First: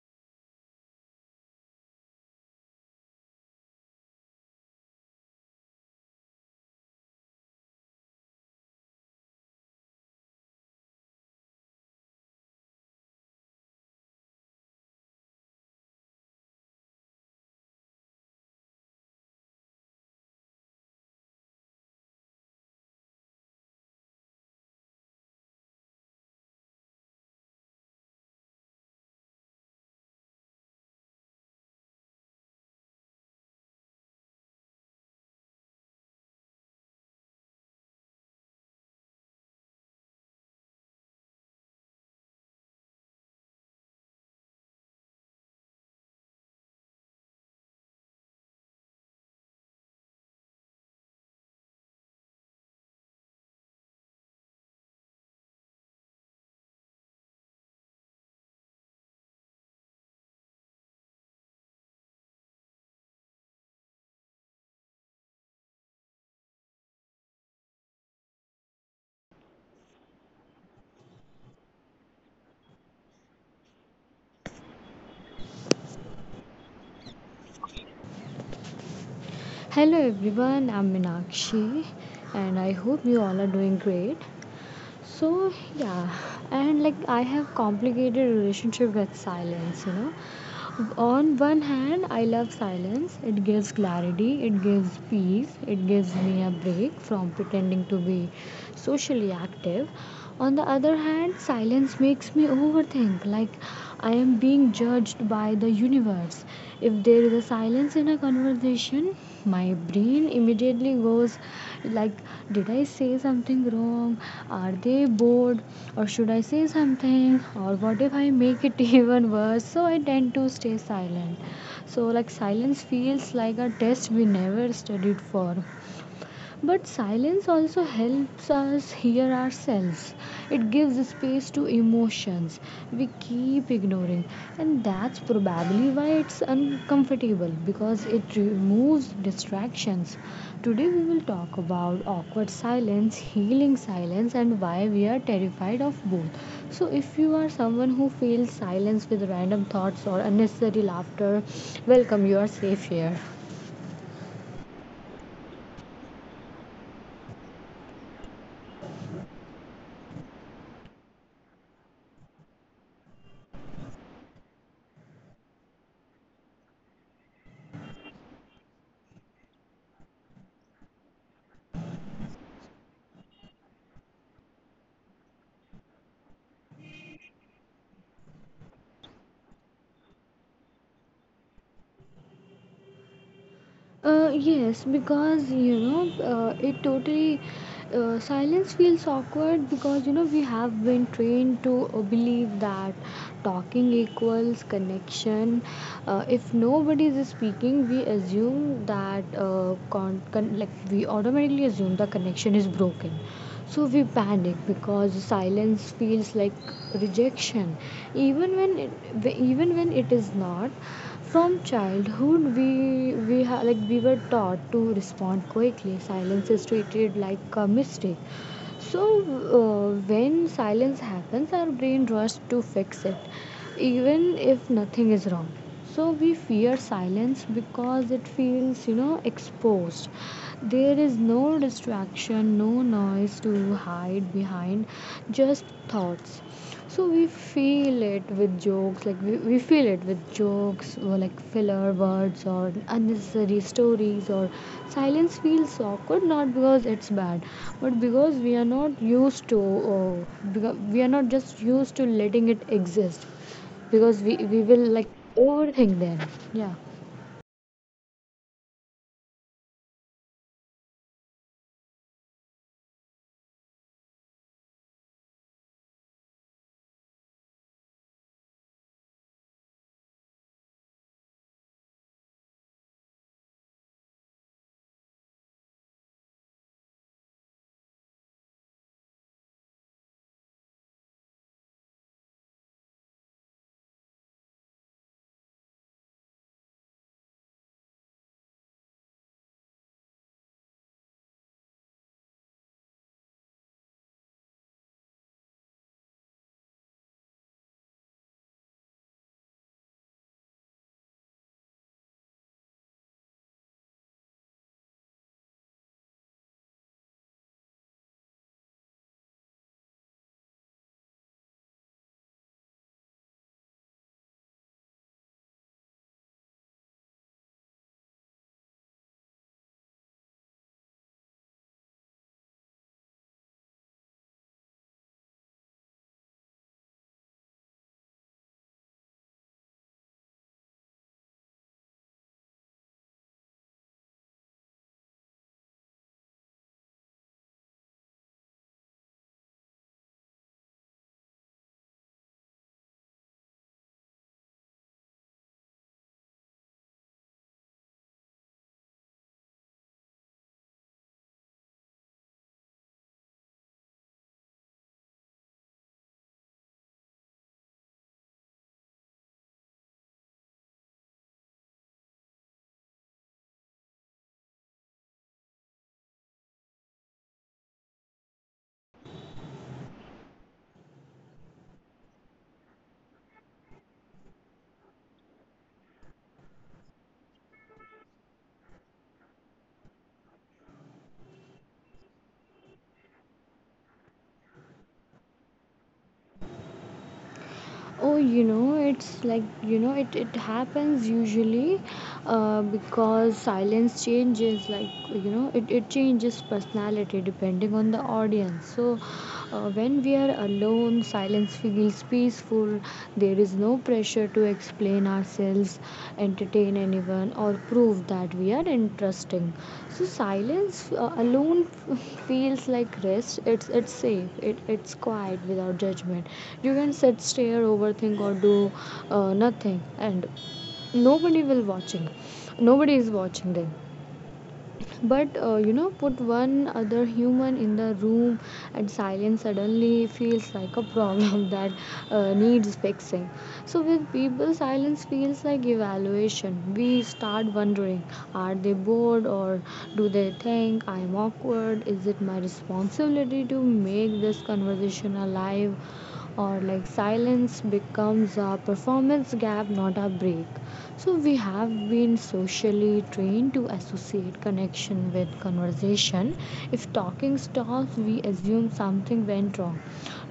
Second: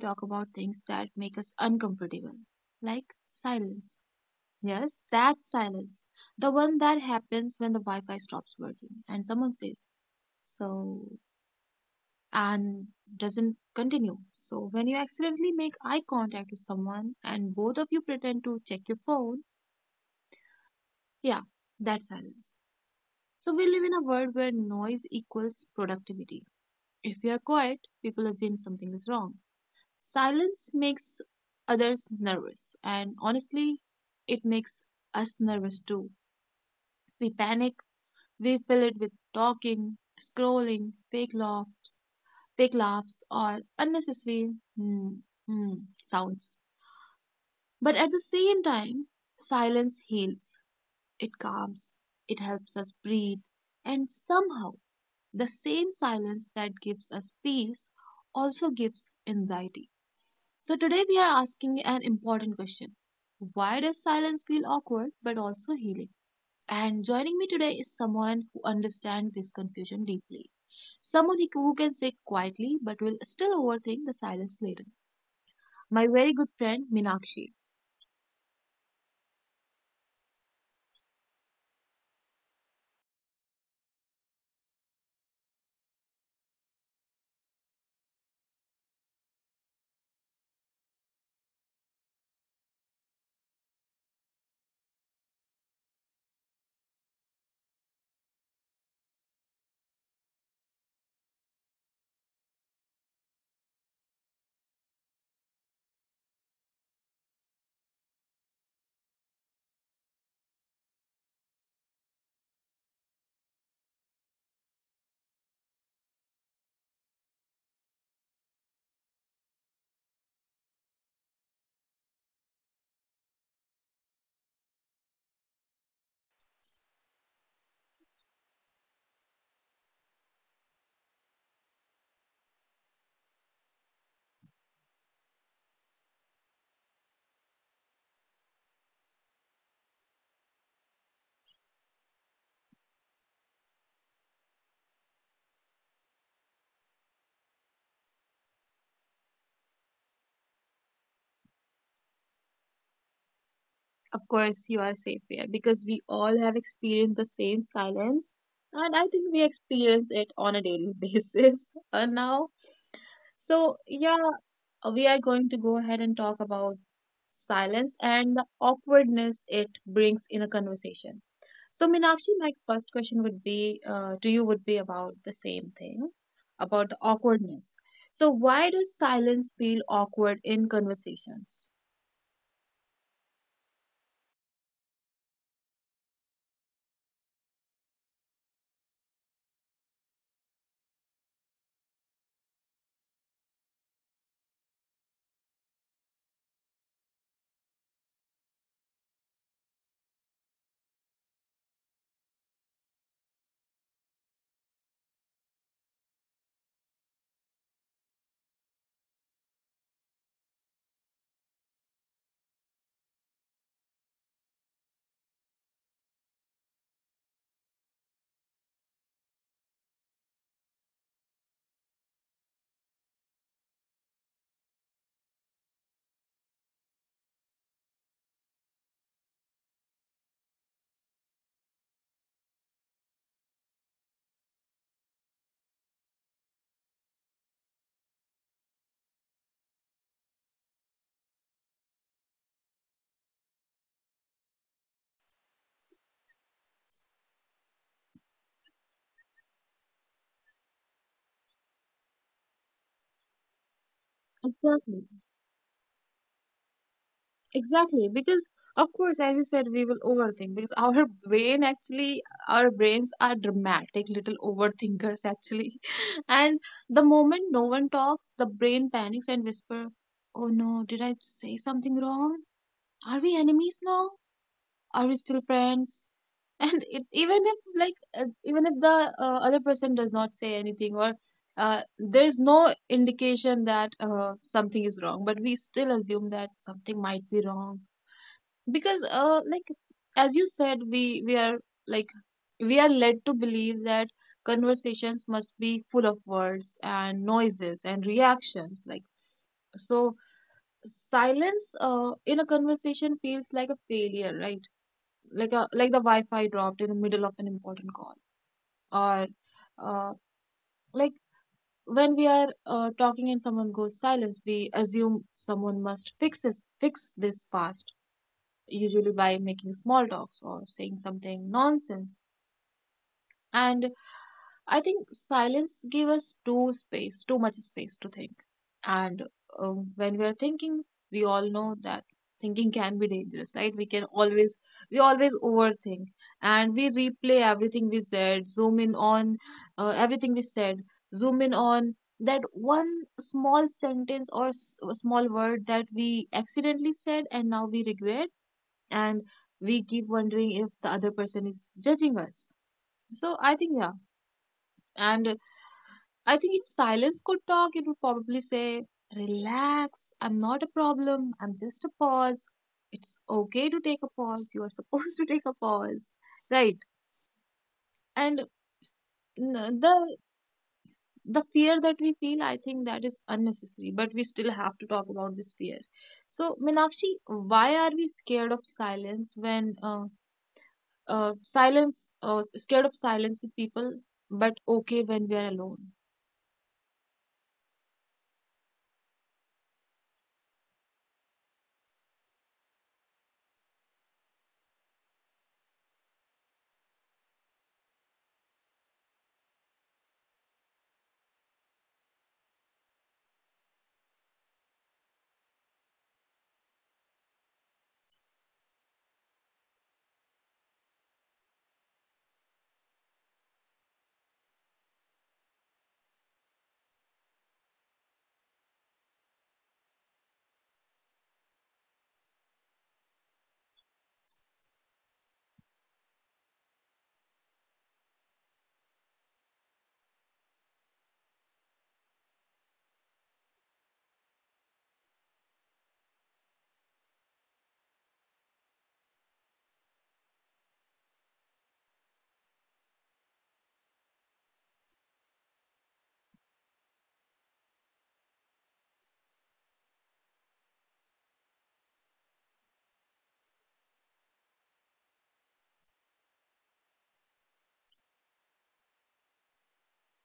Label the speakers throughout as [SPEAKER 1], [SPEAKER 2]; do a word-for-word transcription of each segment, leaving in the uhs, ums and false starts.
[SPEAKER 1] talk about things that make us uncomfortable, like silence. Yes, that silence. The one that happens when the Wi Fi stops working and someone says, so, and doesn't continue. So, when you accidentally make eye contact with someone and both of you pretend to check your phone, yeah, that's silence. So, we live in a world where noise equals productivity. If we are quiet, people assume something is wrong. Silence makes others nervous, and honestly, it makes us nervous too. We panic, we fill it with talking, scrolling, fake love, fake laughs, or unnecessary hmm, hmm sounds. But at the same time, silence heals, it calms, it helps us breathe, and somehow the same silence that gives us peace also gives anxiety. So today we are asking an important question. Why does silence feel awkward but also healing? And joining me today is someone who understands this confusion deeply. Someone who who can sit quietly but will still overthink the silence later. My very good friend Minakshi.
[SPEAKER 2] Hello everyone, I'm Minakshi and I hope you all are doing great. So yeah, and like I have complicated relationship with silence, you know. On one hand, I love silence. It gives clarity, it gives peace, it gives me a break from pretending to be socially active. On the other hand, silence makes me overthink, like I am being judged by the universe. If there is a silence in a conversation, my brain immediately goes like did I say something wrong, are they bored, or should I say something, or what if I make it even worse, so I tend to stay silent. So like silence feels like a test we never studied for, but silence also helps us hear ourselves. It gives space to emotions we keep ignoring, and that's probably why it's uncomfortable because it removes distractions. Today, we will talk about awkward silence, healing silence, and why we are terrified of both. So, if you are someone who feels silence with random thoughts or unnecessary laughter, welcome, you are safe here.
[SPEAKER 1] Of course, you are safe here because we all have experienced the same silence, and I think we experience it on a daily basis uh, now. So, yeah, we are going to go ahead and talk about silence and the awkwardness it brings in a conversation. So, Meenakshi, my first question would be uh, to you would be about the same thing, about the awkwardness. So, why does silence feel awkward in conversations?
[SPEAKER 2] Uh, yes, because you know, uh, it totally uh, silence feels awkward because you know we have been trained to uh, believe that talking equals connection. Uh, if nobody is speaking, we assume that uh, con- con- like we automatically assume the connection is broken. So we panic because silence feels like rejection, even when it, even when it is not. From childhood, we we ha- like we were taught to respond quickly. Silence is treated like a mistake. So uh, when silence happens, our brain rushes to fix it, even if nothing is wrong. So we fear silence because it feels, you know, exposed. There is no distraction, no noise to hide behind, just thoughts. So we feel it with jokes, like we, we feel it with jokes or like filler words or unnecessary stories, or silence feels awkward not because it's bad but because we are not used to, or because we are not just used to letting it exist because we, we will
[SPEAKER 1] Exactly.
[SPEAKER 2] like overthink then. Yeah.
[SPEAKER 1] Exactly, because of course, as you said, we will overthink because our brain actually, our brains are dramatic little overthinkers actually. And the moment no one talks, the brain panics and whisper, oh no, did I say something wrong? Are we enemies now? Are we still friends? And it, even if like uh, even if the uh, other person does not say anything, or uh, there is no indication that uh, something is wrong, but we still assume that something might be wrong because uh like, as you said, we we are like, we are led to believe that conversations must be full of words and noises and reactions. Like, so silence uh in a conversation feels like a failure, right? Like a, like the wi-fi dropped in the middle of an important call, or uh like when we are uh, talking and someone goes silence, we assume someone must fix this fix this fast, usually by making small talks or saying something nonsense. And I think silence gave us too space, too much space to think. And um, when we are thinking, we all know that thinking can be dangerous, right? We can always, we always overthink, and we replay everything we said, zoom in on uh, everything we said, zoom in on that one small sentence or s- small word that we accidentally said and now we regret, and we keep wondering if the other person is judging us. So I think, yeah. And I think if silence could talk, it would probably say, relax, I'm not a problem, I'm just a pause. It's okay to take a pause, you are supposed to take a pause, right? And n- the the fear that we feel, I think that is unnecessary, but we still have to talk about this fear. So, Minakshi, why are we scared of silence when uh, uh, silence, uh, scared of silence with people, but okay when we are alone?
[SPEAKER 2] Oh, you know, it's like, you know, it, it happens usually uh, because silence changes, like, you know, it, it changes personality depending on the audience. So, uh, when we are alone, silence feels peaceful, there is no pressure pressure to explain ourselves, entertain anyone, or prove that we are interesting. So silence uh, alone feels like rest. It's it's safe. It, it's quiet without judgment. You can sit, stare, overthink, or do uh, nothing, and nobody will watching. Nobody is watching them, but uh, you know, put one other human in the room and silence suddenly feels like a problem that uh, needs fixing. So with people silence feels like evaluation, we start wondering, are they bored, or do they think I'm awkward, is it my responsibility to make this conversation alive, or like silence becomes a performance gap, not a break. So we have been socially trained to associate connection with conversation. If talking stops, we assume something went wrong.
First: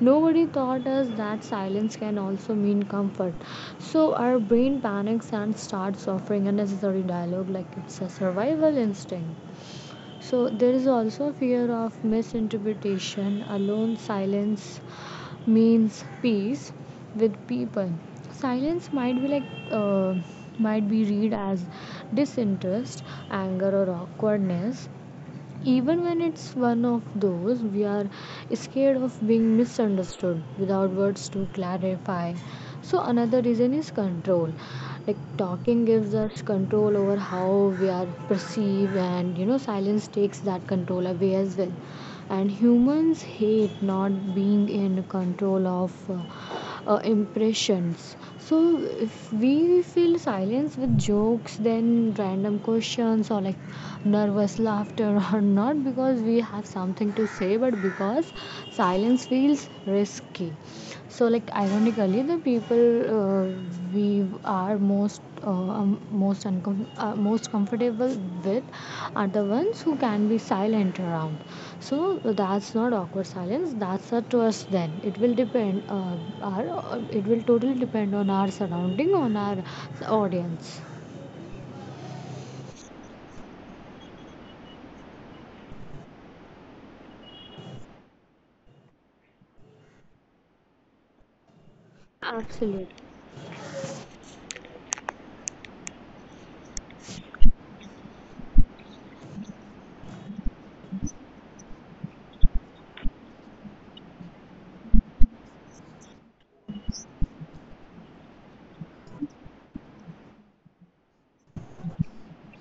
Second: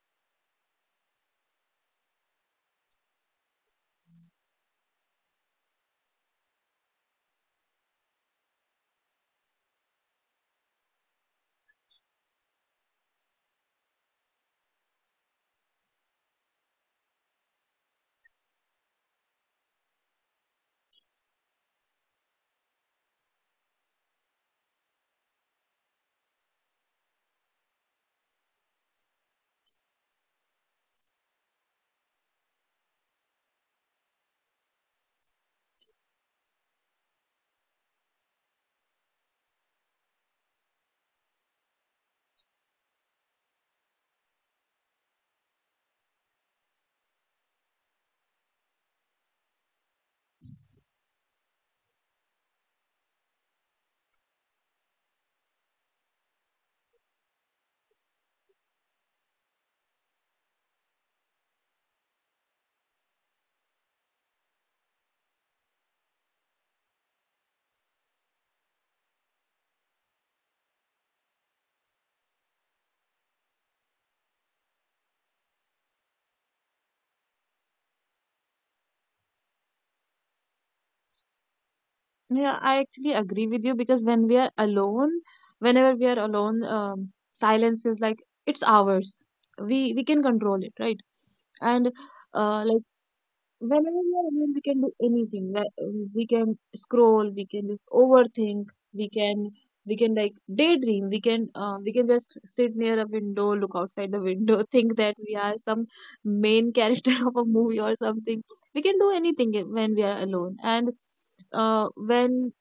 [SPEAKER 2] Nobody taught us that silence can also mean comfort. So our brain panics and starts offering unnecessary dialogue like it's a survival instinct. So there is also fear of misinterpretation, alone silence means peace, with people. Silence might be like uh, might be read as disinterest, anger, or awkwardness, even when it's one of those, we are scared of being misunderstood without words to clarify. So another reason is control, like talking gives us control over how we are perceived, and you know silence takes that control away as well, and humans hate not being in control of uh, uh, impressions. So if we fill silence with jokes, then random questions or like nervous laughter, or not because we have something to say, but because silence feels risky. So like ironically, the people uh, we are most uh, um, most uncom- uh, most comfortable with are the ones who can be silent around, so that's not awkward silence. That's up to us then. It will depend. Uh, our uh, It will totally depend on our surrounding, on our audience.
[SPEAKER 1] Yeah, I actually agree with you because when we are alone, whenever we are alone, um, silence is like, it's ours. We we can control it, right? And uh,
[SPEAKER 2] Absolutely.
[SPEAKER 1] whenever we are alone, we can do anything. Like um, we can scroll, we can just overthink, we can we can like daydream. We can uh, we can just sit near a window, look outside the window, think that we are some main character of a movie or something. We can do anything when we are alone, and uh, when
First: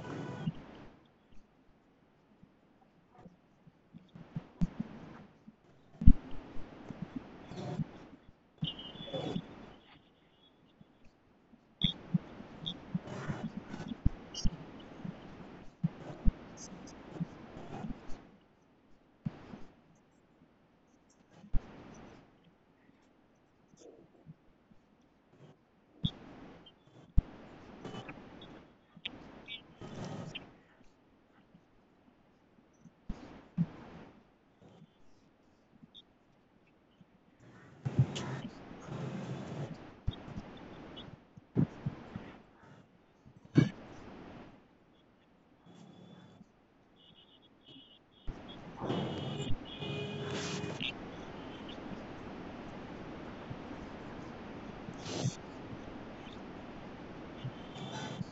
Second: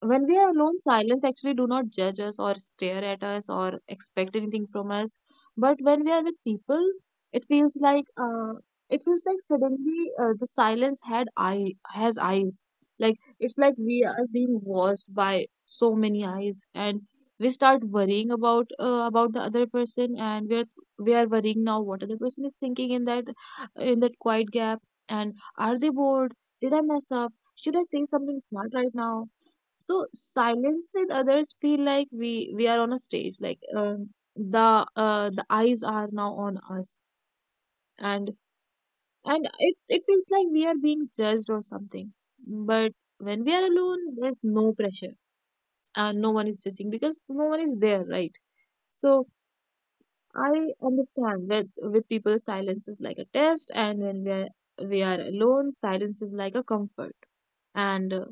[SPEAKER 1] when we are alone, silence actually do not judge us or stare at us or expect anything from us. But when we are with people, it feels like uh, it feels like suddenly uh, the silence had eye has eyes. Like, it's like we are being watched by so many eyes, and we start worrying about uh, about the other person, and we are we are worrying now what other person is thinking in that, in that quiet gap. And are they bored? Did I mess up? Should I say something smart right now? So silence with others feel like we we are on a stage, like um, the uh, the eyes are now on us, and and it, it feels like we are being judged or something. But when we are alone, there's no pressure and no one is judging because no one is there, right? So I understand, with with people, silence is like a test, and when we are, we are alone, silence is like a comfort. And uh,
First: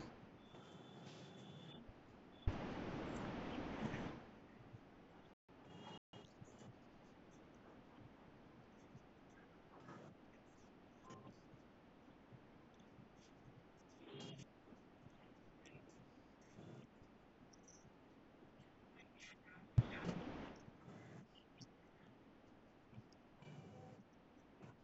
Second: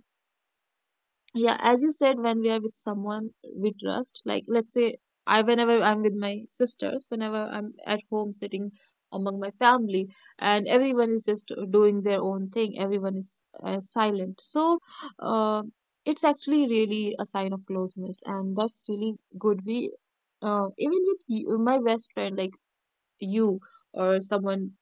[SPEAKER 1] Yeah, as you said, when we are with someone we trust, like, let's say, I, whenever I'm with my sisters, whenever I'm at home sitting among my family, and everyone is just doing their own thing, everyone is uh, silent, so uh, it's actually really a sign of closeness, and that's really good. We uh, Even with you, my best friend, like you, or someone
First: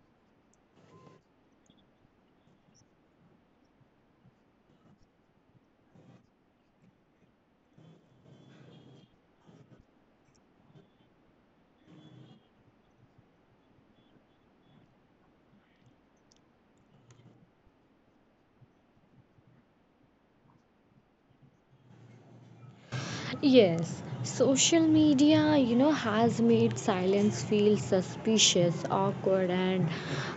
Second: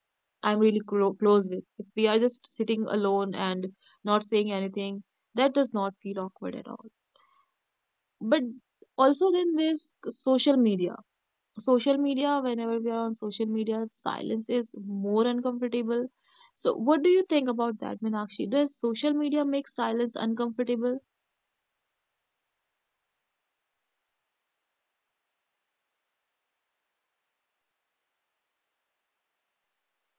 [SPEAKER 1] I'm really clo- close with, if we are just sitting alone and not saying anything, that does not feel awkward at all. But also, then there's social media. Social media, whenever we are on social media, silence is more uncomfortable. So what do you think about that, Meenakshi? Does social media make silence uncomfortable?
[SPEAKER 2] Yes, social media, you know, has made silence feel suspicious, awkward, and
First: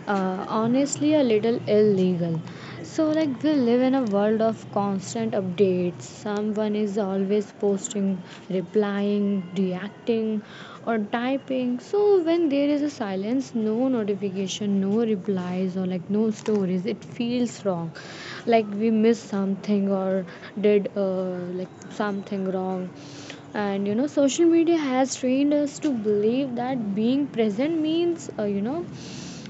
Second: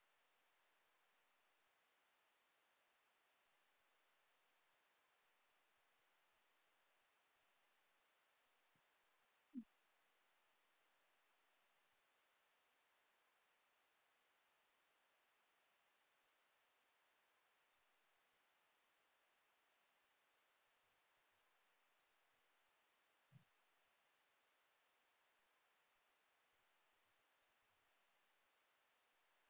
[SPEAKER 2] uh, honestly a little illegal. So, like, we live in a world of constant updates. Someone is always posting posting, replying, reacting, or typing. So when there is a silence, no notification, no replies, or like no stories, it feels wrong. Like we missed something or did uh, like something wrong. And you know, social media has trained us to believe that being present means, uh, you know,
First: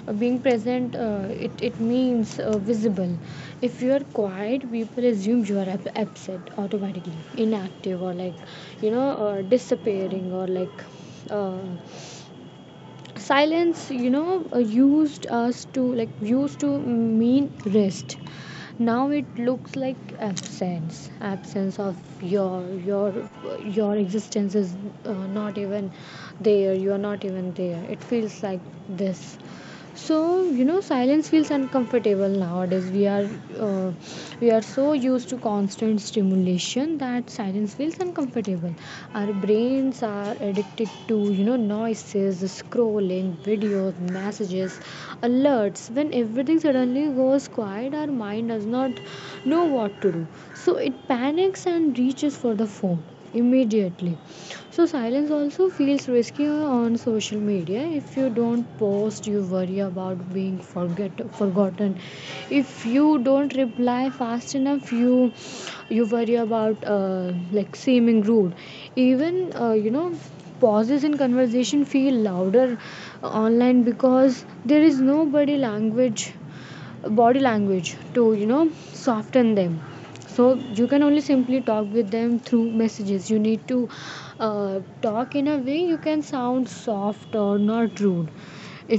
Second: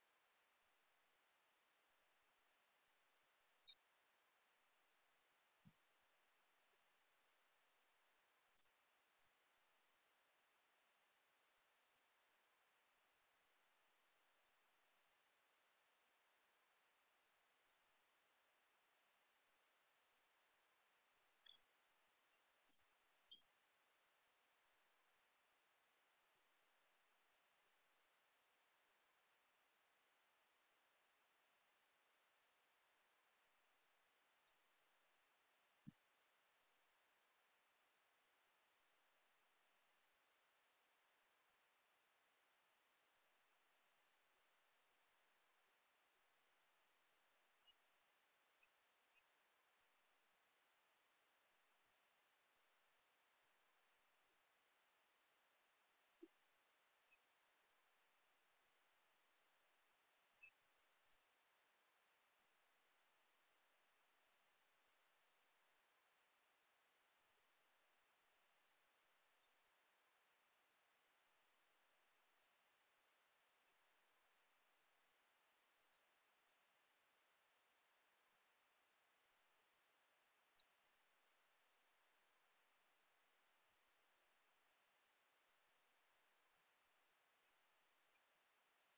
[SPEAKER 2] uh, being present uh, it, it means uh, visible. If you are quiet, people assume you are ab- absent, automatically inactive, or like you know uh, disappearing, or like uh, silence, you know, uh, used us to like used to mean rest. Now it looks like absence absence of your your your existence is uh, not even there, you are not even there, it feels like this. So you know silence feels uncomfortable nowadays. we are uh, we are so used to constant stimulation that silence feels uncomfortable. Our brains are addicted to you know noises, scrolling, videos, messages, alerts. When everything suddenly goes quiet, our mind does not know what to do, so it panics and reaches for the phone immediately. So silence also feels risky on social media. If you don't post, you worry about being forget forgotten. If you don't reply fast enough, you you worry about uh, like seeming rude. Even uh, you know, pauses in conversation feel louder online because there is nobody language, body language, to you know soften them. So you can only simply talk with them through messages, you need to uh, talk in a way you can sound soft or not rude.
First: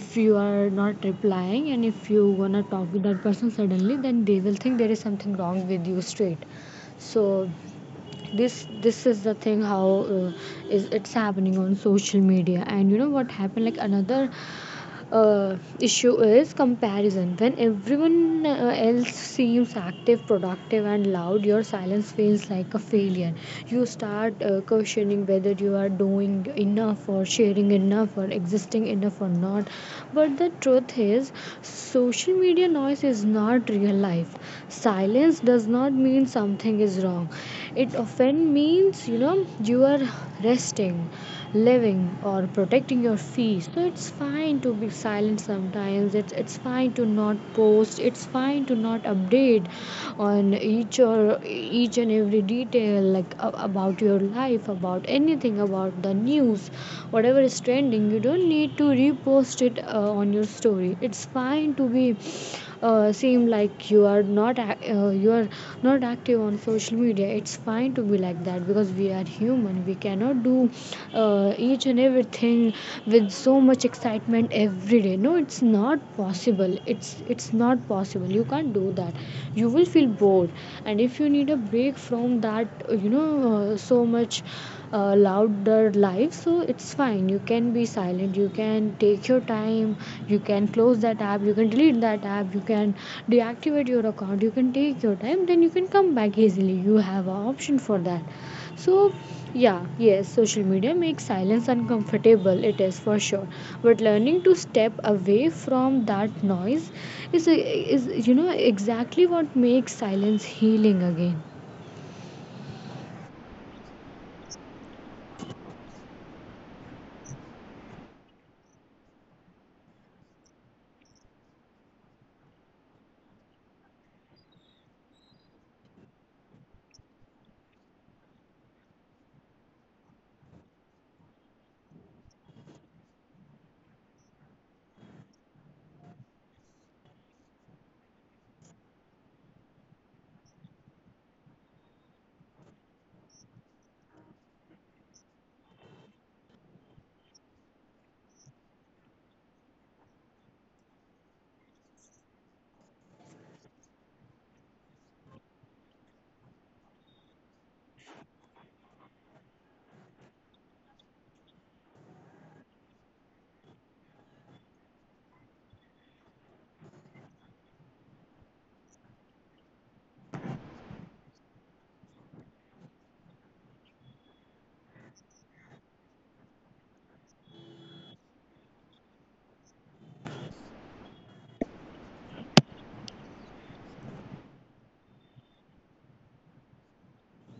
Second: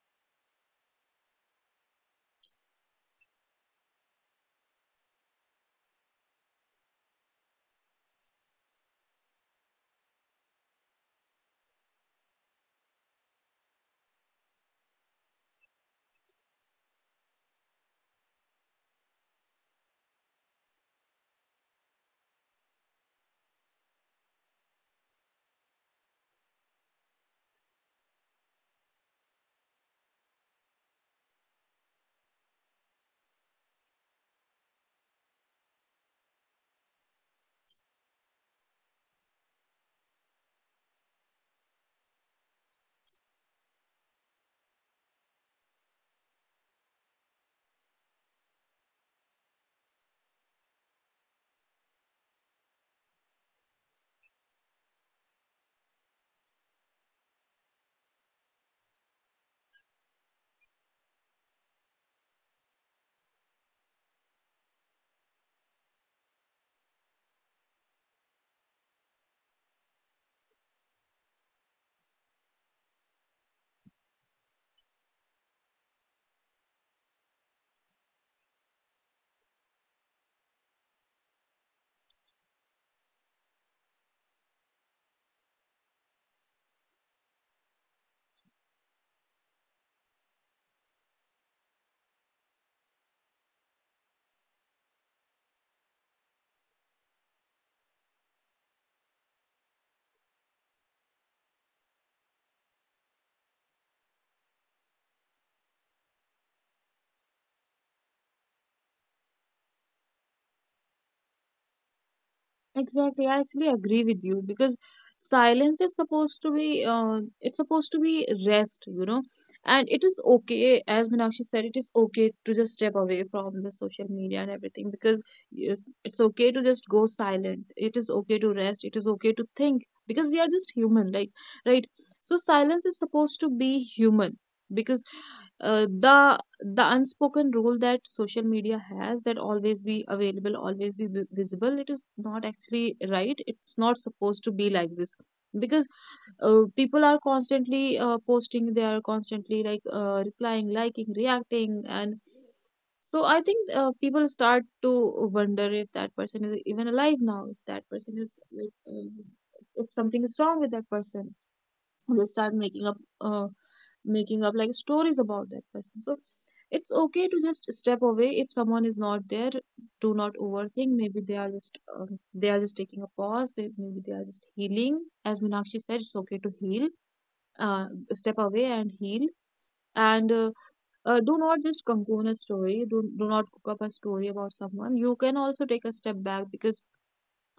[SPEAKER 2] If you are not replying and if you wanna talk with that person suddenly, then they will think there is something wrong with you, straight. So this this is the thing how uh, is it's happening on social media. And you know what happened, like another uh, issue is comparison. When everyone uh, else seems active, productive, and loud, your silence feels like a failure. You start uh, questioning whether you are doing enough, or sharing enough, or existing enough, or not. But the truth is, social media noise is not real life. Silence does not mean something is wrong, it often means, you know, you are resting, living, or protecting your peace. So it's fine to be silent sometimes. It's it's fine to not post. It's fine to not update on each, or each and every detail like a- about your life, about anything, about the news, whatever is trending. You don't need to repost it uh, on your story. It's fine to be uh, seem like you are not ac- uh, you are not active on social media. It's fine to be like that because we are human, we cannot do uh, each and everything with so much excitement every day. No, it's not possible, it's it's not possible, you can't do that. You will feel bored, loud, and if you need a break from that, you know, uh, so much uh, louder life, so it's fine, you can be silent, you can take your time. You can close that app, you can delete that app, you can deactivate your account, you can take your time, then you can come back easily, you have an option for that. So yeah, yes, social media makes silence uncomfortable, it is for sure, but learning to step away from that noise is is you know exactly what makes silence healing again.
[SPEAKER 1] Exactly, I actually agree with you because silence is supposed to be uh, it's supposed to be rest, you know, and it is okay, as Meenakshi said, it is okay to just step away from the social media and everything because yes, it's okay to just go silent. It is okay to rest. It is okay to think because we are just human, like, right? So silence is supposed to be human because uh, the the unspoken rule that social media has, that always be available, always be vi- visible, it is not actually right, it's not supposed to be like this. Because uh, people are constantly uh, posting, they are constantly like uh, replying, liking, reacting, and so I think uh, people start to wonder if that person is even alive now, if that person is like um, if something is wrong with that person, they start making up uh, making up like stories about that person. So it's okay to just step away. If someone is not there, do not overthink. Maybe they are just um, they are just taking a pause. May- maybe they are just healing. As Meenakshi said, it's okay to heal, uh, step away and heal. And uh, uh, Do not just cocoon a story. Do, do not cook up a story about someone. You can also take a step back because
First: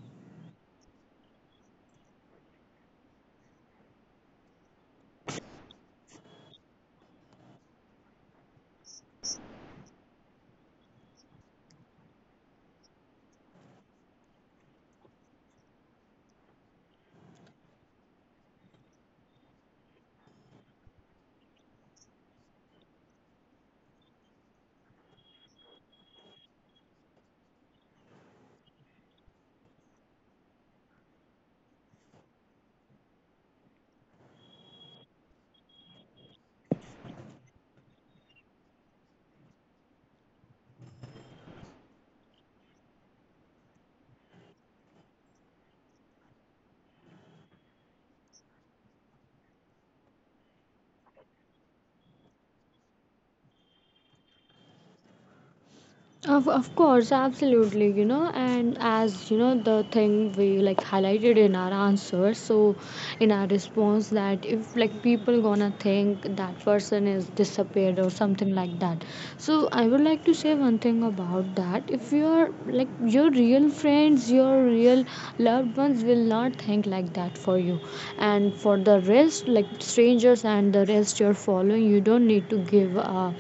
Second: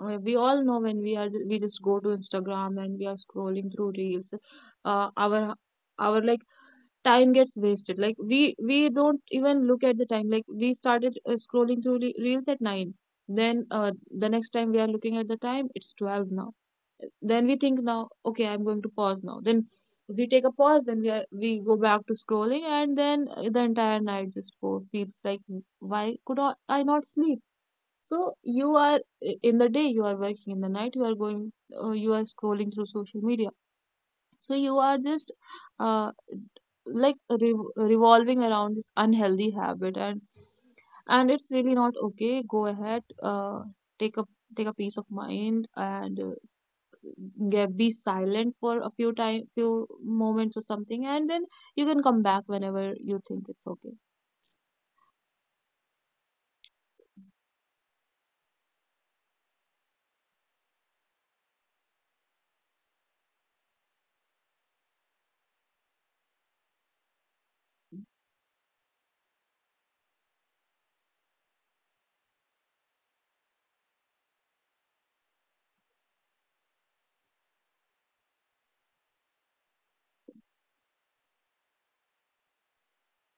[SPEAKER 1] uh, we all know, when we are, we just go to Instagram and we are scrolling through reels, uh, our our like time gets wasted, like we we don't even look at the time. Like we started uh, scrolling through re- reels at nine, then uh, the next time we are looking at the time, it's twelve now. Then we think, now okay, I'm going to pause now. Then we take a pause, then we are, we go back to scrolling, and then uh, the entire night just go feels like, why could i I not sleep? So you are, in the day, you are working, in the night, you are going, uh, you are scrolling through social media. So you are just uh, like rev- revolving around this unhealthy habit, and and it's really not okay. Go ahead, uh, take a, take a peace of mind, and uh, get, be silent for a few time few moments or something, and then you can come back whenever you think it's okay.
[SPEAKER 2] Of, of course, absolutely, you know, and as you know, the thing we like highlighted in our answer, so in our response, that if like people gonna think that person is disappeared or something like that. So, I would like to say one thing about that. If you're like, your real friends, your real loved ones will not think like that for you, and for the rest, like strangers and the rest, your following, you don't need to give a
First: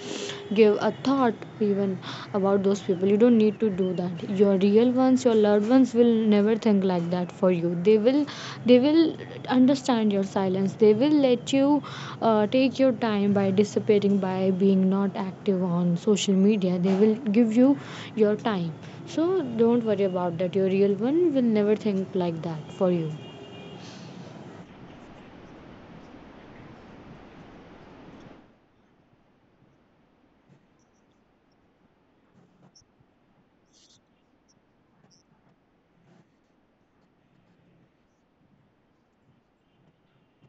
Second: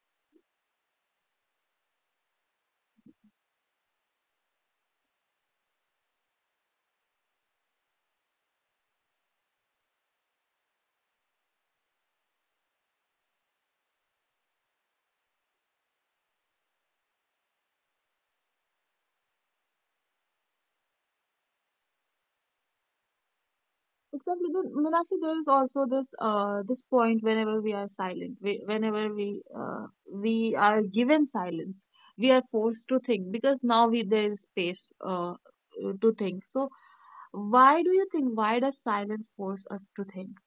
[SPEAKER 2] give a thought even about those people, you don't need to do that. Your real ones, your loved ones will never think like that for you, they will they will understand your silence, they will let you uh, take your time by dissipating, by being not active on social media, they will give you your time. So don't worry about that, your real one will never think like that for you.
[SPEAKER 1] Exactly. Then, Meenakshi, there is also this uh, this point, whenever we are silent, we, whenever we uh, we are given silence, we are forced to think because now we there is space uh, to think. So, why do you think? Why does silence force us to think?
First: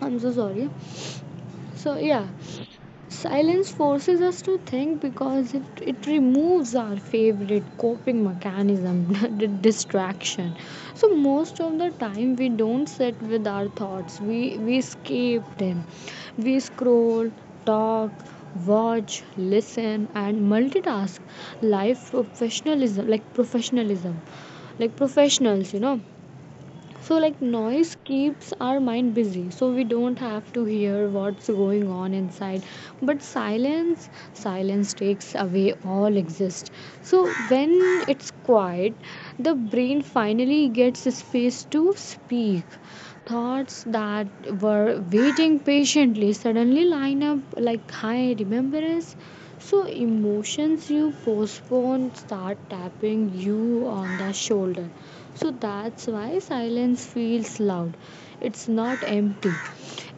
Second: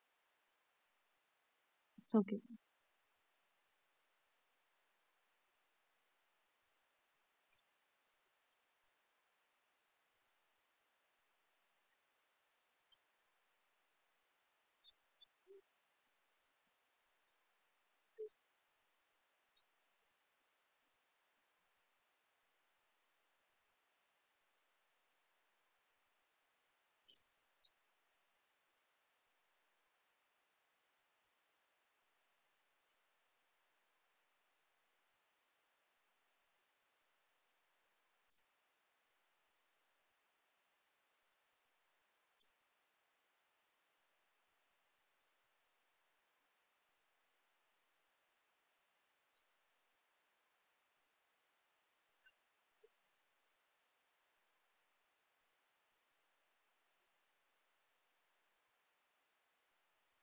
[SPEAKER 2] I'm so sorry. So
[SPEAKER 1] It's
[SPEAKER 2] yeah.
[SPEAKER 1] okay.
[SPEAKER 2] Silence forces us to think because it, it removes our favorite coping mechanism, the distraction. So most of the time we don't sit with our thoughts. We we escape them. We scroll, talk, watch, listen and multitask. Life professionalism, like professionalism. Like professionals, you know so like noise keeps our mind busy so we don't have to hear what's going on inside, but silence silence takes away all exist. So when it's quiet, the brain finally gets space to speak. Thoughts that were waiting patiently suddenly line up like high remembrance. So emotions you postpone start tapping you on the shoulder. So that's why silence feels loud. It's not empty,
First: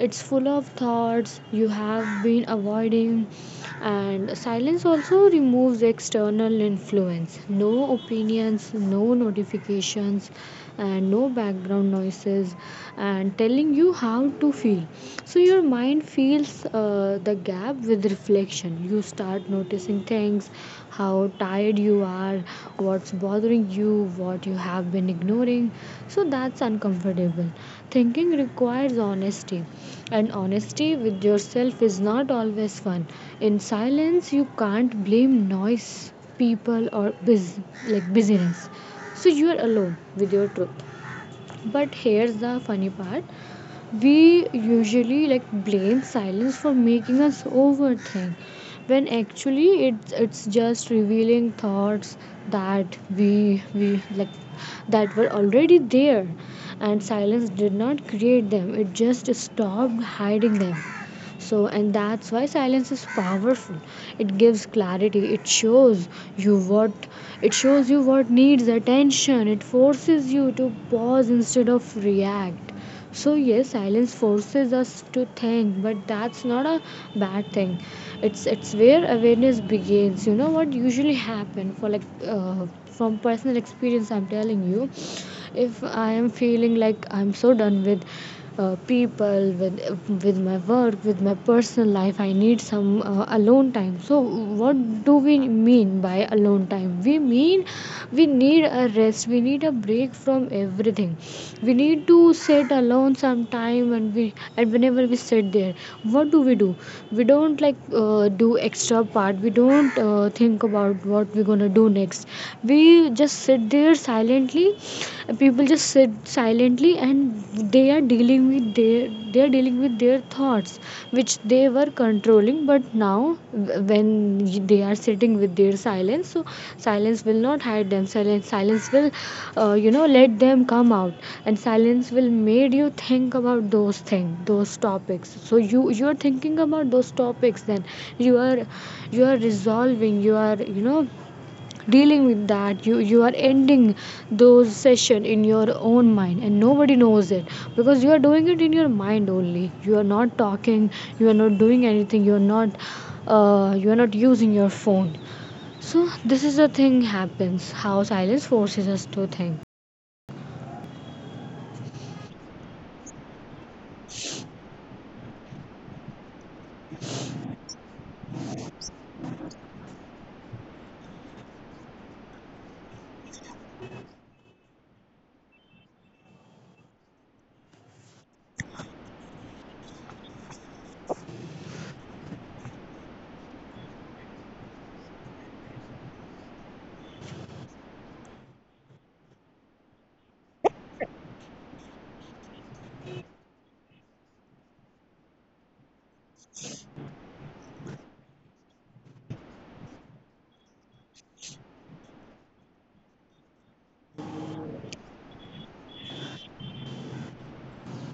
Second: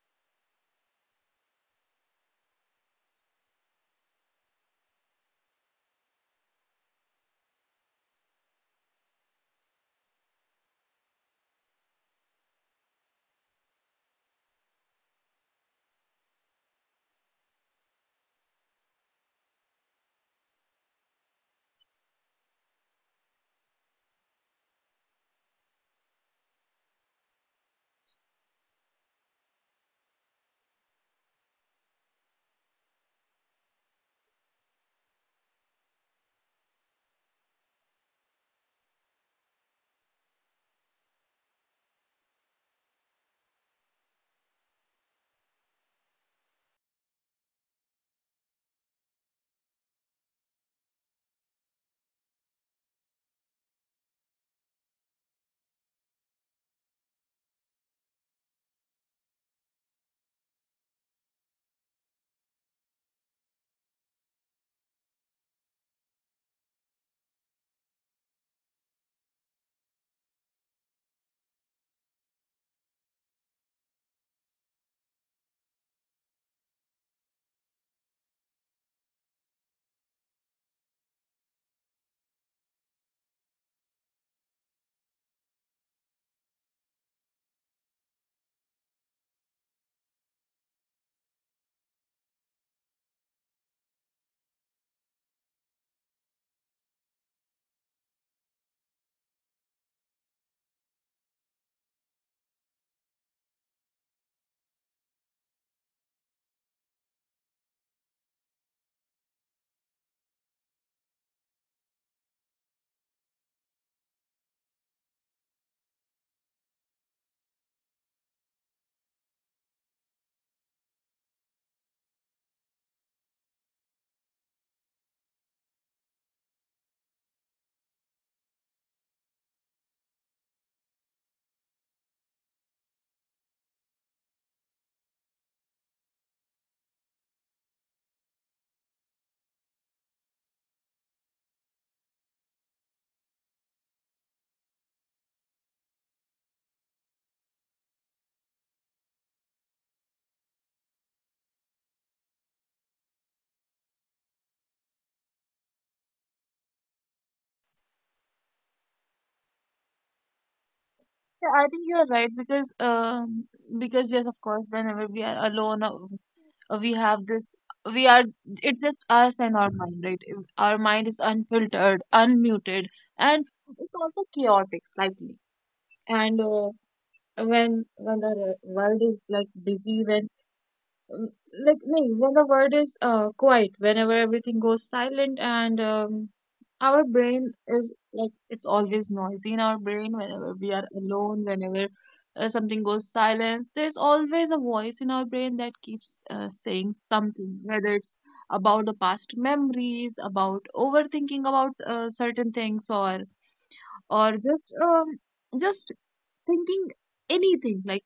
[SPEAKER 2] it's full of thoughts you have been avoiding. And silence also removes external influence, no opinions, no notifications, and no background noises, and telling you how to feel. So your mind fills uh, the gap with reflection. You start start noticing things, how tired you are, what's bothering you, what you have been ignoring. So that's uncomfortable. Thinking requires honesty, and honesty with yourself is not always fun. In silence, you can't blame noise, people, or bus- like busyness. So you are alone with your truth. But here's the funny part, we usually like blame silence for making us overthink, when actually it's it's just revealing thoughts that we we like that were already there. And silence did not create them, it just stopped hiding them. So and that's why silence is powerful. It gives clarity. it shows you what it shows you what needs attention. It forces you to pause instead of react. So yes, silence forces us to think, but that's not a bad thing. It's it's where awareness begins. You know what usually happen for like, uh, from personal experience, I'm telling you, if I am feeling like I'm so done with uh, people, with with my work, with my personal life, I need some uh, alone time. So what do we mean by alone time? We mean we need a rest. We need a break from everything. We need to sit alone sometime, and we and whenever we sit there, what do we do? We don't like uh, do extra part. We don't uh, think about what we're gonna do next. We just sit there silently. People just sit silently and they are dealing with their they are dealing with their thoughts, which they were controlling, but now w- when they are sitting with their silence. So silence will not hide them. Silence silence will, uh, you know let them come out. And silence will made you think about those things, those topics. So you you are thinking about those topics, then you are, you are resolving you are you know dealing with that. You you are ending those session in your own mind, and nobody knows it, because you are doing it in your mind only. You are not talking, you are not doing anything, you are not, uh, you are not using your phone. So this is the thing happens, how silence forces us to think.
[SPEAKER 1] Yeah, I think you are right, because um because yes, of course, whenever we are alone, uh, uh, we have this we are it's just us and our mind, right? If our mind is unfiltered, unmuted, and it's also chaotic slightly. And uh, when when the re- world is like busy, when um, like no, when the world is uh, quiet, whenever everything goes silent. And um, our brain is like, it's always noisy in our brain whenever we are alone, whenever uh, something goes silence. There's always a voice in our brain that keeps uh, saying something, whether it's about the past memories, about overthinking, about uh, certain things, or or just um, just thinking anything like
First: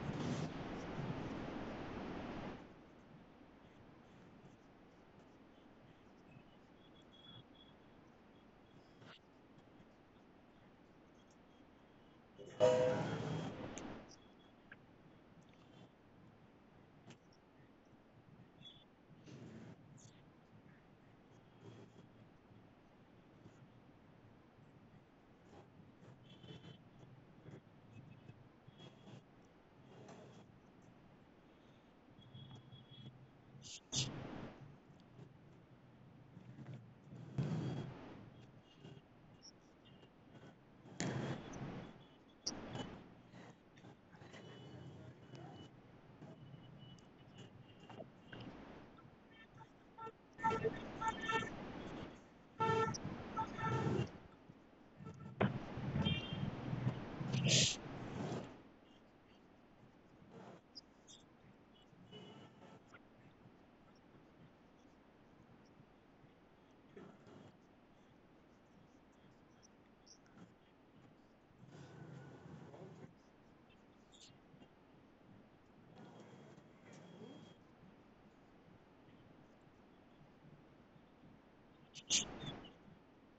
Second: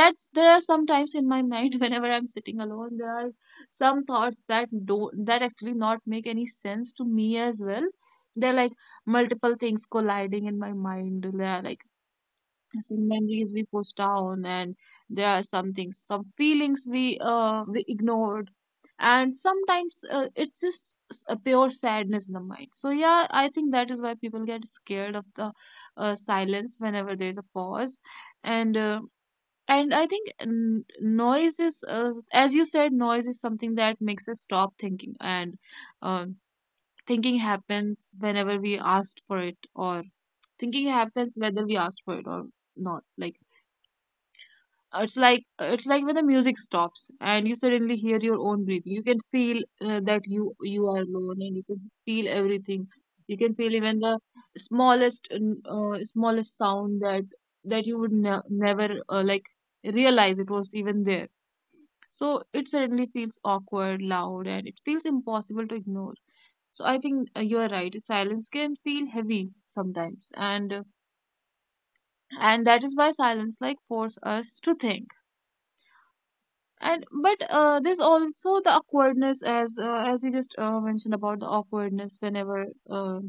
[SPEAKER 1] that's there are some times in my mind whenever I'm sitting alone. There are some thoughts that don't that actually not make any sense to me as well. They're like multiple things colliding in my mind. They're like some memories we push down, and there are some things, some feelings we uh, we ignored. And sometimes uh, it's just s- a pure sadness in the mind. So yeah, I think that is why people get scared of the uh, silence whenever there's a pause. And uh, and I think n- noise is, uh, as you said, noise is something that makes us stop thinking. And um thinking happens whenever we asked for it or thinking happens whether we ask for it or not. Like it's like, it's like when the music stops and you suddenly hear your own breathing, you can feel uh, that you you are alone, and you can feel everything. You can feel even the smallest, uh, smallest sound that that you would ne- never uh, like realize it was even there. So it suddenly feels awkward, loud, and it feels impossible to ignore. So I think, uh, you are right, silence can feel heavy sometimes. And uh, and that is why silence like force us to think. And but uh, there's also the awkwardness, as uh, as you just uh, mentioned about the awkwardness. Whenever uh,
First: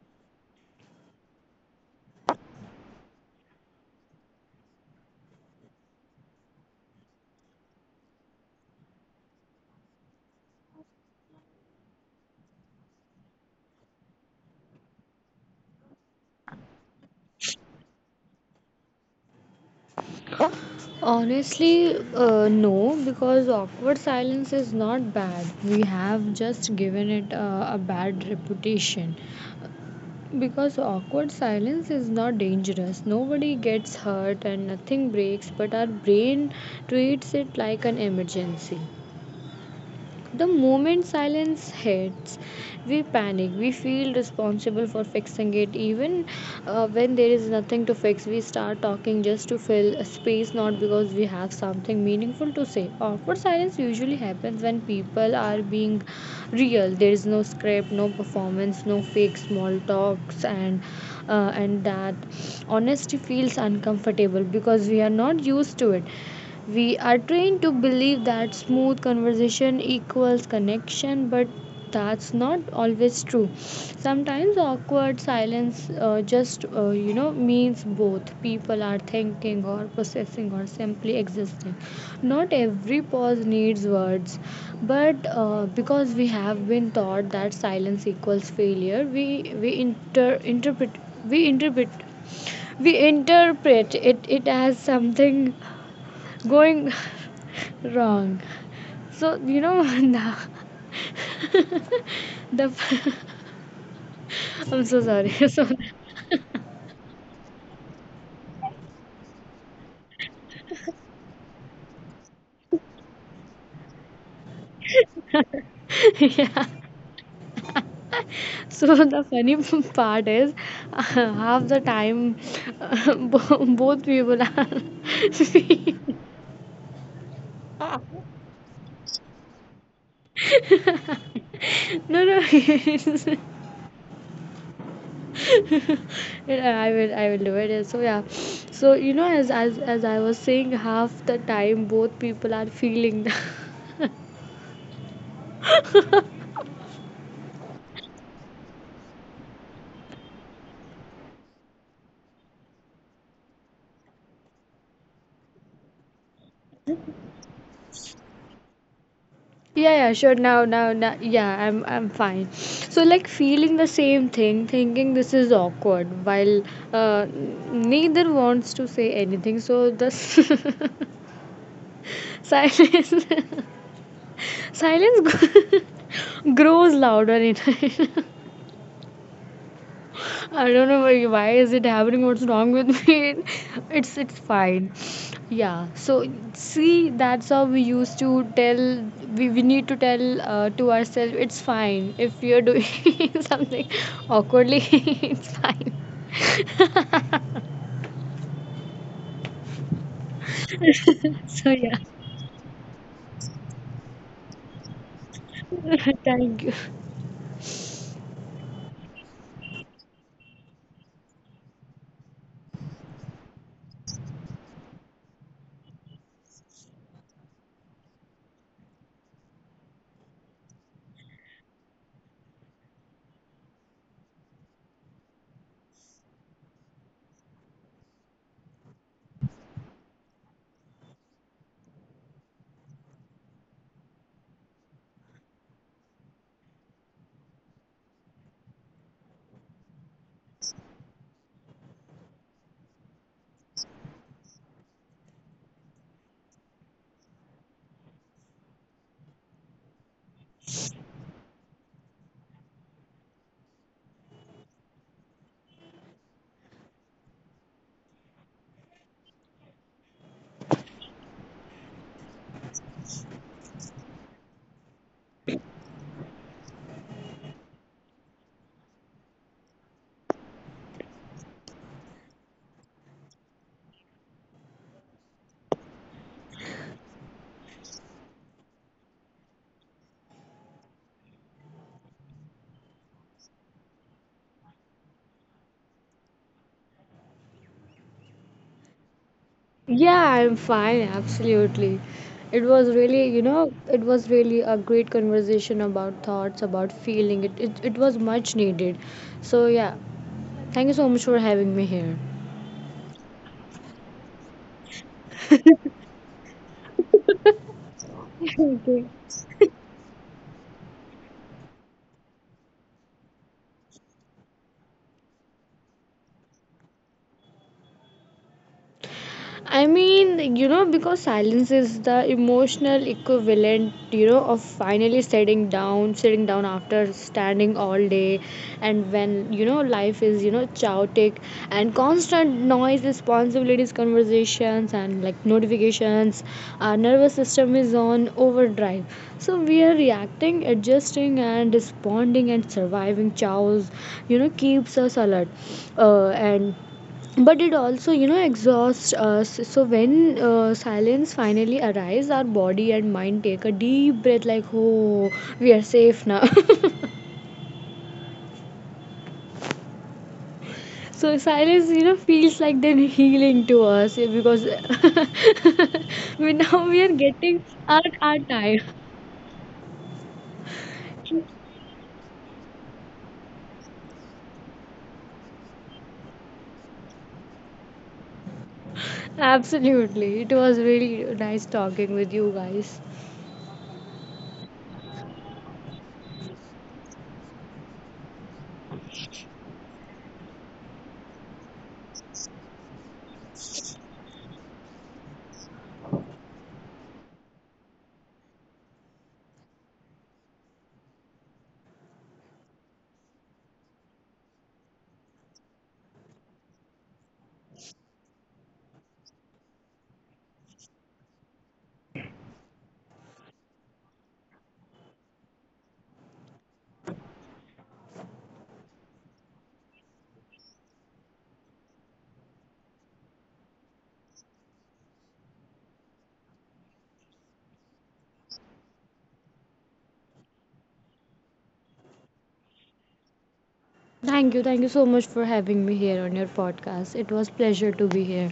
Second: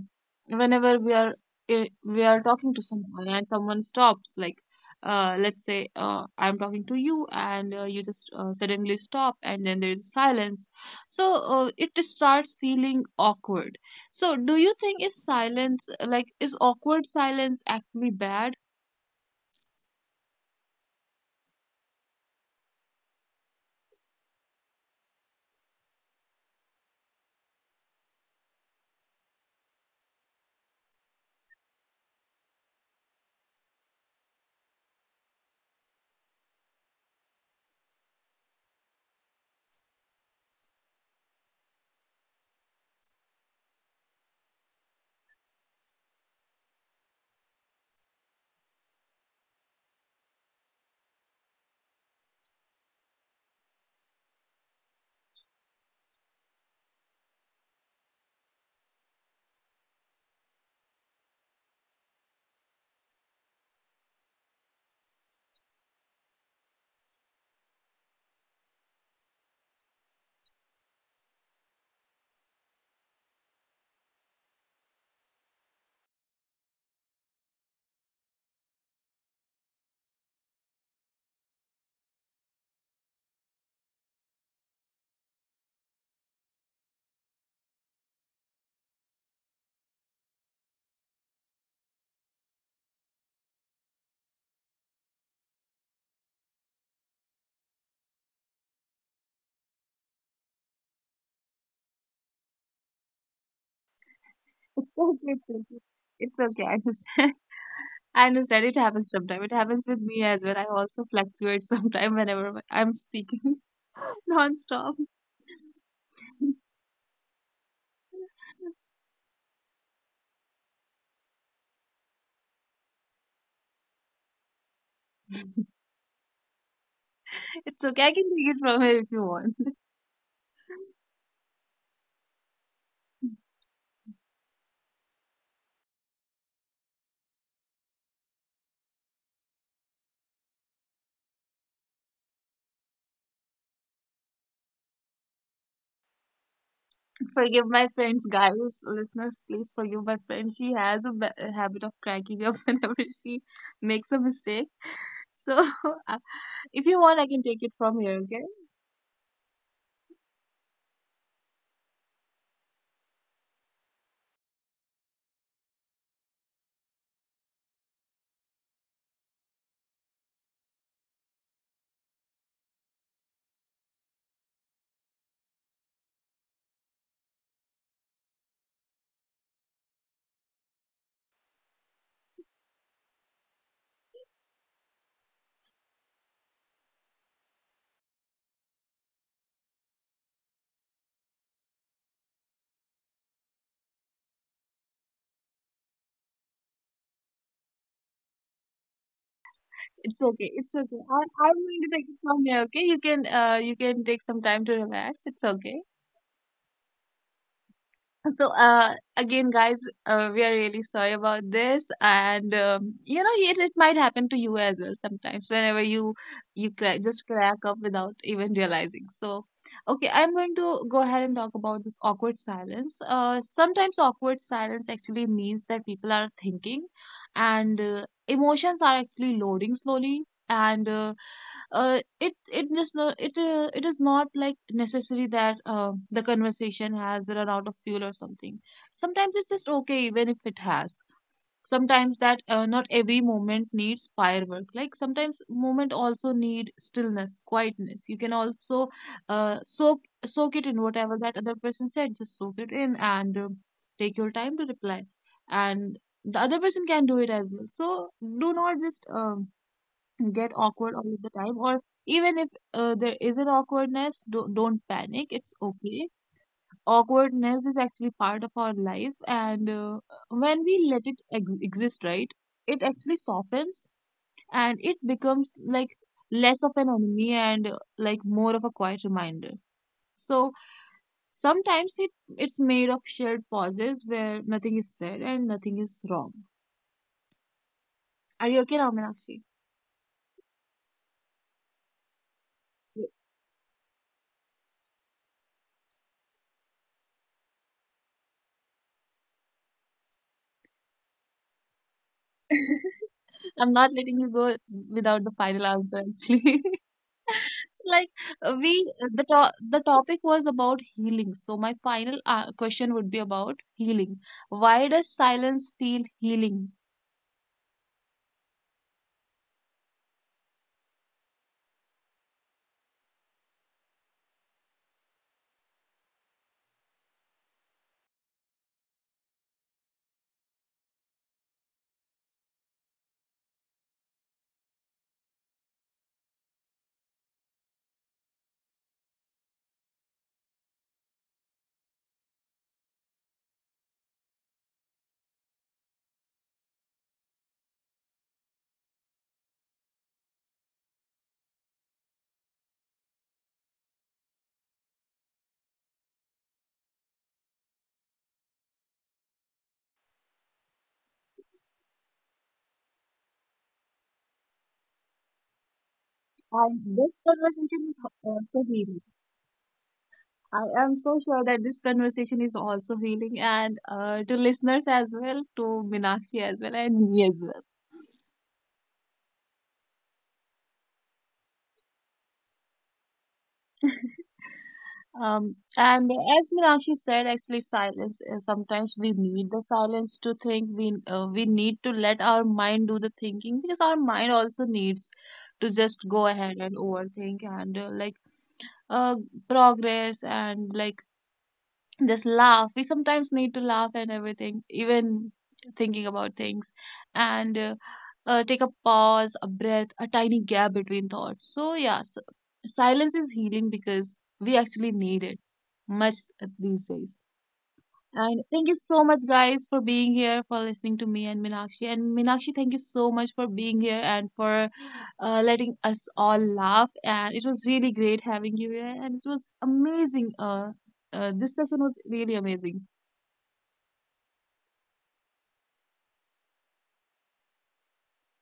[SPEAKER 1] whenever we are i- we are talking to someone and someone stops, like uh, let's say uh, I'm talking to you, and uh, you just uh, suddenly stop, and then there is silence. So uh, it starts feeling awkward. So do you think is silence, like, is awkward silence actually bad?
[SPEAKER 2] Honestly, uh, no, because awkward silence is not bad. We have just given it a, a bad reputation. Because awkward silence is not dangerous. Nobody gets hurt and nothing breaks, but our brain treats it like an emergency. The moment silence hits, we panic. We feel responsible for fixing it, even uh, when there is nothing to fix. We start talking just to fill a space, not because we have something meaningful to say. Awkward silence usually happens when people are being real. There is no script, no performance, no fake small talks, and uh, and that honesty feels uncomfortable because we are not used to it. We are trained to believe that smooth conversation equals connection, but that's not always true. Sometimes awkward silence, uh, just uh, you know means both people are thinking or processing or simply existing. Not every pause needs words, but uh, because we have been taught that silence equals failure, we we inter- interpret we interpret we interpret it, it as something going wrong. So you know the the
[SPEAKER 1] It's
[SPEAKER 2] I'm so
[SPEAKER 1] okay.
[SPEAKER 2] sorry.
[SPEAKER 1] It's okay. It's okay. I understand. I understand. It happens sometimes. It happens with me as well. I also fluctuate sometimes whenever I'm speaking non-stop.
[SPEAKER 2] So so the funny part is, uh, half the time, uh, bo- both people are,
[SPEAKER 1] It's okay. I can take it from here if you want.
[SPEAKER 2] no, no, I will I will do it. Yeah, so yeah. So you know, as as as I was saying, half the time both people are feeling the,
[SPEAKER 1] Forgive my friends, guys. Listeners, please forgive my friend. She has a ba- a habit of cracking up whenever she makes a mistake. So, uh, if you want, I can take it from here. Okay.
[SPEAKER 2] yeah, yeah, sure. Now, now, now, yeah, I'm, I'm fine. So, like, feeling the same thing, thinking this is awkward, while, uh, neither wants to say anything. So, the silence, silence grows louder in, I don't know why, why is it happening. What's wrong with me? It's it's fine. Yeah. So see, that's how we used to tell. We, we need to tell uh, to ourselves. It's fine if we are doing something awkwardly. It's fine.
[SPEAKER 1] It's okay. It's okay. I, I'm
[SPEAKER 2] So
[SPEAKER 1] going to
[SPEAKER 2] yeah.
[SPEAKER 1] take it from here. Okay, you can uh, you can take some time to relax. It's okay.
[SPEAKER 2] Thank you.
[SPEAKER 1] So uh, again, guys, uh, we are really sorry about this, and um, you know, it, it might happen to you as well sometimes. Whenever you you crack, just crack up without even realizing. So okay, I'm going to go ahead and talk about this awkward silence. Uh, sometimes awkward silence actually means that people are thinking, and uh, emotions are actually loading slowly, and uh, uh, it it just not it uh, it is not like necessary that uh, the conversation has run out of fuel or something. Sometimes it's just okay even if it has. Sometimes that uh, not every moment needs firework. Like sometimes moment also need stillness, quietness. You can also uh, soak soak it in whatever that other person said. Just soak it in, and uh, take your time to reply. And the other person can do it as well. So do not just um get awkward all the time, or even if uh, there is an awkwardness, don't, don't panic, it's okay. Awkwardness is actually part of our life, and uh, when we let it ex- exist, right, it actually softens, and it becomes like less of an enemy, and uh, like more of a quiet reminder. So sometimes it it's made of shared pauses where nothing is said and nothing is wrong. Are you okay now, Meenakshi?
[SPEAKER 2] Yeah, I'm fine. Absolutely. It was really, you know, it was really a great conversation about thoughts, about feeling. It it, it was much needed. So yeah. Thank you so much for having me here.
[SPEAKER 1] I'm not letting you go without the final answer, actually. So, like, uh, we uh, the to- the topic was about healing. So my final uh, question would be about healing. Why does silence feel healing?
[SPEAKER 2] I mean, you know, because silence is the emotional equivalent, you know, of finally sitting down, sitting down after standing all day. And when, you know, life is, you know, chaotic, and constant noise, responsibilities, conversations, and like notifications, our nervous system is on overdrive. So we are reacting, adjusting, and responding and surviving chaos, you know, keeps us alert. Uh, and but it also, you know, exhausts us. So when uh, silence finally arrives, our body and mind take a deep breath, like, oh, we are safe now. So silence, you know, feels like then healing to us, eh, because we now
[SPEAKER 1] And
[SPEAKER 2] we are
[SPEAKER 1] this
[SPEAKER 2] getting
[SPEAKER 1] conversation
[SPEAKER 2] our,
[SPEAKER 1] is
[SPEAKER 2] our
[SPEAKER 1] also
[SPEAKER 2] time.
[SPEAKER 1] healing. I am so sure that this conversation is also healing, and uh, to listeners as well, to Minakshi as well, and me as well.
[SPEAKER 2] Absolutely, it was really nice talking with you guys.
[SPEAKER 1] Um, and as Meenakshi said, actually, silence. uh, Sometimes we need the silence to think. We uh, we need to let our mind do the thinking, because our mind also needs to just go ahead and overthink, and uh, like uh progress, and like just laugh. We sometimes need to laugh and everything, even thinking about things, and uh, uh, take a pause, a breath, a tiny gap between thoughts. So yeah, s silence is healing because we actually need it much uh, these days. And thank you so much, guys, for being here, for listening to me and Minakshi. And Minakshi, thank you so much for being here, and for uh, letting us all laugh. And it was really great having you here. And it was amazing. Uh, uh, this session was really amazing.
[SPEAKER 2] Thank you thank you so much for having me here on your podcast. It was pleasure to be here.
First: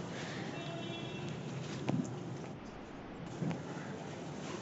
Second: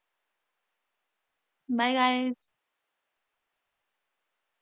[SPEAKER 1] Bye, guys.